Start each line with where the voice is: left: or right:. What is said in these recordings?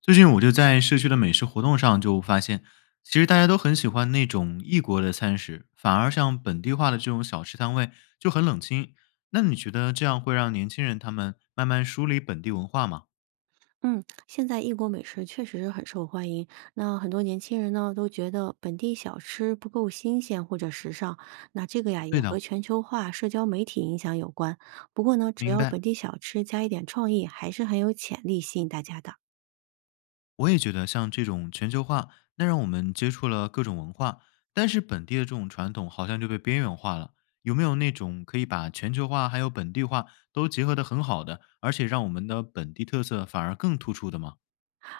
left: 最近我就在社区的美食活动上就发现，其实大家都很喜欢那种异国的餐食，反而像本地化的这种小吃摊位就很冷清。那你觉得这样会让年轻人他们慢慢梳理本地文化吗？
right: 嗯，现在异国美食确实是很受欢迎。那很多年轻人呢，都觉得本地小吃不够新鲜或者时尚。那这个呀，也
left: 对
right: 和
left: 的，
right: 全球化、社交媒体影响有关。不过呢，只
left: 明
right: 要本
left: 白。
right: 地小吃加一点创意，还是很有潜力吸引大家的。
left: 我也觉得像这种全球化，那让我们接触了各种文化，但是本地的这种传统好像就被边缘化了。有没有那种可以把全球化还有本地化都结合得很好的，而且让我们的本地特色反而更突出的吗？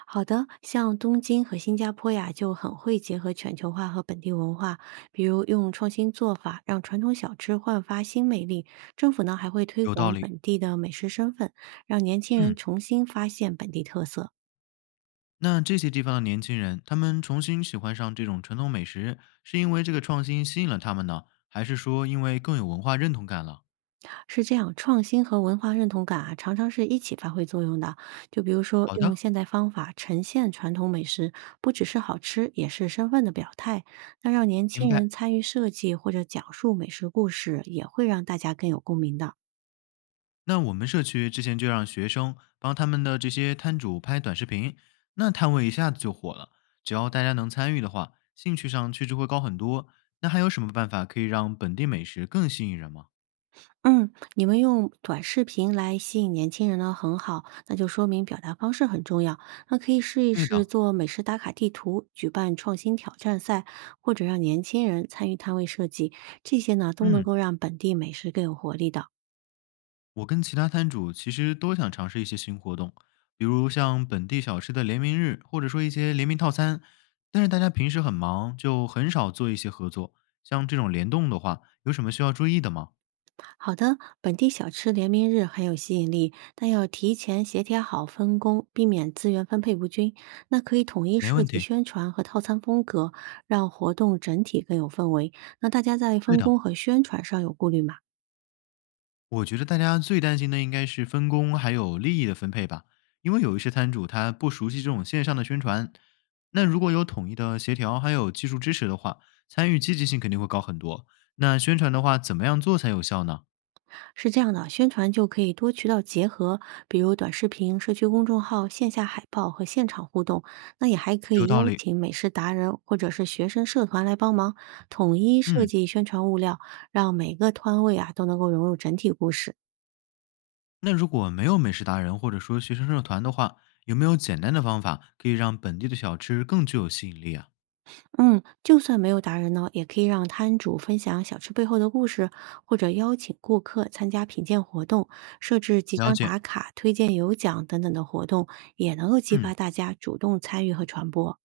right: 好的，像东京和新加坡呀，就很会结合全球化和本地文化，比如用创新做法让传统小吃焕发新魅力。政府呢，还会推
left: 有道
right: 广
left: 理。
right: 本地的美食身份，让年轻人
left: 嗯，
right: 重新发现本地特色。
left: 那这些地方的年轻人，他们重新喜欢上这种传统美食，是因为这个创新吸引了他们呢，还是说因为更有文化认同感了？
right: 是这样，创新和文化认同感啊，常常是一起发挥作用的。就比如说，
left: 好
right: 用
left: 的，
right: 现代方法呈现传统美食，不只是好吃，也是身份的表态。那让年
left: 明
right: 轻
left: 白。
right: 人参与设计或者讲述美食故事，也会让大家更有共鸣的。
left: 那我们社区之前就让学生帮他们的这些摊主拍短视频，那摊位一下子就火了。只要大家能参与的话，兴趣上确实会高很多。那还有什么办法可以让本地美食更吸引人吗？
right: 嗯，你们用短视频来吸引年轻人呢，很好，那就说明表达方式很重要。那可以试一
left: 对
right: 试
left: 的，
right: 做美食打卡地图，举办创新挑战赛，或者让年轻人参与摊位设计，这些呢都能
left: 嗯。
right: 够让本地美食更有活力的。
left: 我跟其他摊主其实都想尝试一些新活动，比如像本地小吃的联名日，或者说一些联名套餐。但是大家平时很忙，就很少做一些合作。像这种联动的话，有什么需要注意的吗？
right: 好的，本地小吃联名日很有吸引力，但要提前协调好分工，避免资源分配不均。那可以统一
left: 没
right: 设
left: 问
right: 计
left: 题。
right: 宣传和套餐风格，让活动整体更有氛围。那大家在
left: 对
right: 分
left: 的，
right: 工和宣传上有顾虑吗？
left: 我觉得大家最担心的应该是分工还有利益的分配吧，因为有一些摊主他不熟悉这种线上的宣传。那如果有统一的协调还有技术支持的话，参与积极性肯定会高很多。那宣传的话，怎么样做才有效呢？
right: 是这样的，宣传就可以多渠道结合，比如短视频、社区公众号、线下海报和现场互动。那也还可
left: 有
right: 以邀
left: 道理。
right: 请美食达人或者是学生社团来帮忙，统一设
left: 嗯，
right: 计宣传物料，让每个摊位啊都能够融入整体故事。
left: 那如果没有美食达人或者说学生社团的话，有没有简单的方法可以让本地的小吃更具有吸引力啊？
right: 嗯，就算没有达人呢，也可以让摊主分享小吃背后的故事，或者邀请顾客参加品鉴活动，设置几
left: 了
right: 张
left: 解，
right: 打卡、推荐有奖等等的活动，也能够激发
left: 嗯，
right: 大家主动参与和传播。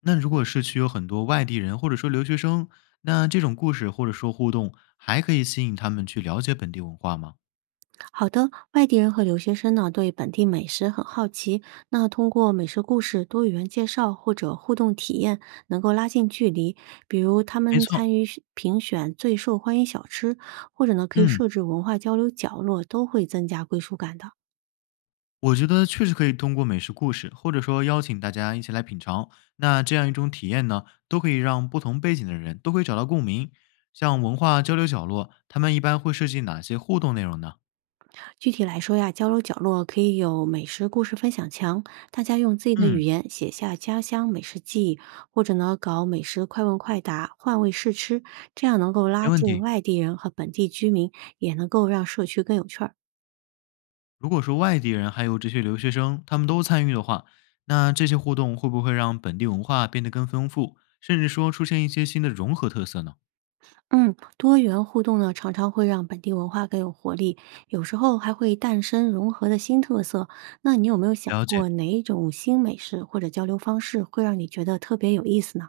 left: 那如果市区有很多外地人或者说留学生，那这种故事或者说互动还可以吸引他们去了解本地文化吗？
right: 好的，外地人和留学生呢对本地美食很好奇，那通过美食故事、多语言介绍或者互动体验，能够拉近距离。比如他
left: 没
right: 们
left: 错，
right: 参与选评选最受欢迎小吃，或者呢可以
left: 嗯，
right: 设置文化交流角落，都会增加归属感的。
left: 我觉得确实可以通过美食故事或者说邀请大家一起来品尝，那这样一种体验呢，都可以让不同背景的人都可以找到共鸣。像文化交流角落，他们一般会设计哪些互动内容呢？
right: 具体来说呀，交流角落可以有美食故事分享墙，大家用自己的语
left: 嗯。
right: 言写下家乡美食记忆，或者呢搞美食快问快答、换位试吃，这样能够
left: 没
right: 拉
left: 问
right: 近
left: 题。
right: 外地人和本地居民，也能够让社区更有趣儿。
left: 如果说外地人还有这些留学生，他们都参与的话，那这些互动会不会让本地文化变得更丰富，甚至说出现一些新的融合特色呢？
right: 嗯，多元互动呢，常常会让本地文化更有活力，有时候还会诞生融合的新特色。那你有没有想
left: 了
right: 过
left: 解，
right: 哪一种新美食或者交流方式会让你觉得特别有意思呢？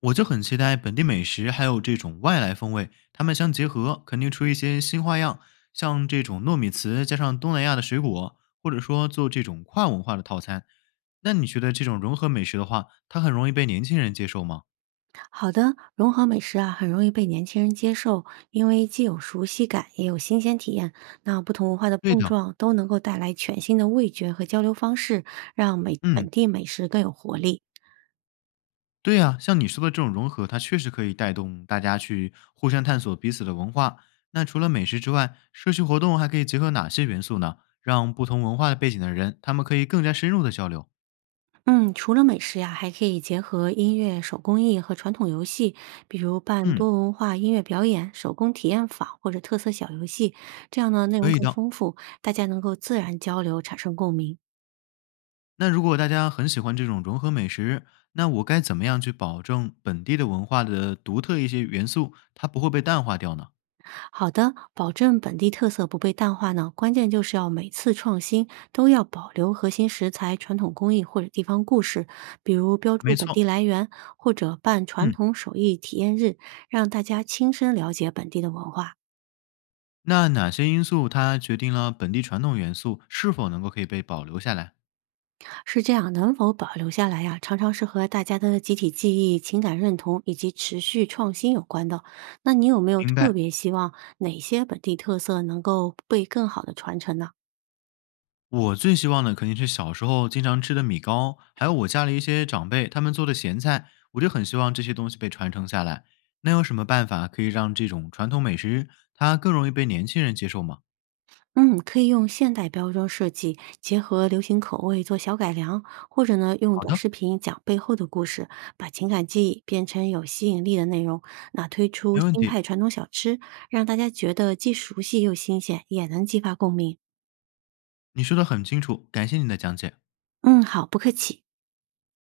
left: 我就很期待本地美食还有这种外来风味，他们相结合，肯定出一些新花样，像这种糯米糍加上东南亚的水果，或者说做这种跨文化的套餐。那你觉得这种融合美食的话，它很容易被年轻人接受吗？
right: 好的，融合美食啊，很容易被年轻人接受，因为既有熟悉感，也有新鲜体验。那不同文化的
left: 对
right: 碰
left: 的，
right: 撞都能够带来全新的味觉和交流方式，让美本
left: 嗯。
right: 地美食更有活力。
left: 对呀，像你说的这种融合，它确实可以带动大家去互相探索彼此的文化。那除了美食之外，社区活动还可以结合哪些元素呢？让不同文化的背景的人，他们可以更加深入的交流。
right: 嗯，除了美食呀，还可以结合音乐、手工艺和传统游戏，比如办
left: 嗯，
right: 多文化音乐表演、手工体验坊或者特色小游戏，这样呢内容
left: 可以
right: 更
left: 的。
right: 丰富，大家能够自然交流，产生共鸣。
left: 那如果大家很喜欢这种融合美食，那我该怎么样去保证本地的文化的独特一些元素，它不会被淡化掉呢？
right: 好的，保证本地特色不被淡化呢，关键就是要每次创新都要保留核心食材、传统工艺或者地方故事，比如标注
left: 没
right: 本
left: 错，
right: 地来源，或者办传
left: 嗯，
right: 统手艺体验日，让大家亲身了解本地的文化。
left: 那哪些因素它决定了本地传统元素是否能够可以被保留下来？
right: 是这样，能否保留下来呀、常常是和大家的集体记忆、情感认同以及持续创新有关的。那你有没有
left: 明
right: 特
left: 白。
right: 别希望哪些本地特色能够被更好的传承呢？
left: 我最希望的肯定是小时候经常吃的米糕，还有我家里一些长辈他们做的咸菜，我就很希望这些东西被传承下来。那有什么办法可以让这种传统美食它更容易被年轻人接受吗？
right: 嗯，可以用现代包装设计，结合流行口味做小改良，或者呢，用
left: 好
right: 短
left: 的，
right: 视频讲背后的故事，把情感记忆变成有吸引力的内容。那推出
left: 没问
right: 新
left: 题，
right: 派传统小吃，让大家觉得既熟悉又新鲜，也能激发共鸣。
left: 你说的很清楚，感谢你的讲解。
right: 嗯，好，不客气。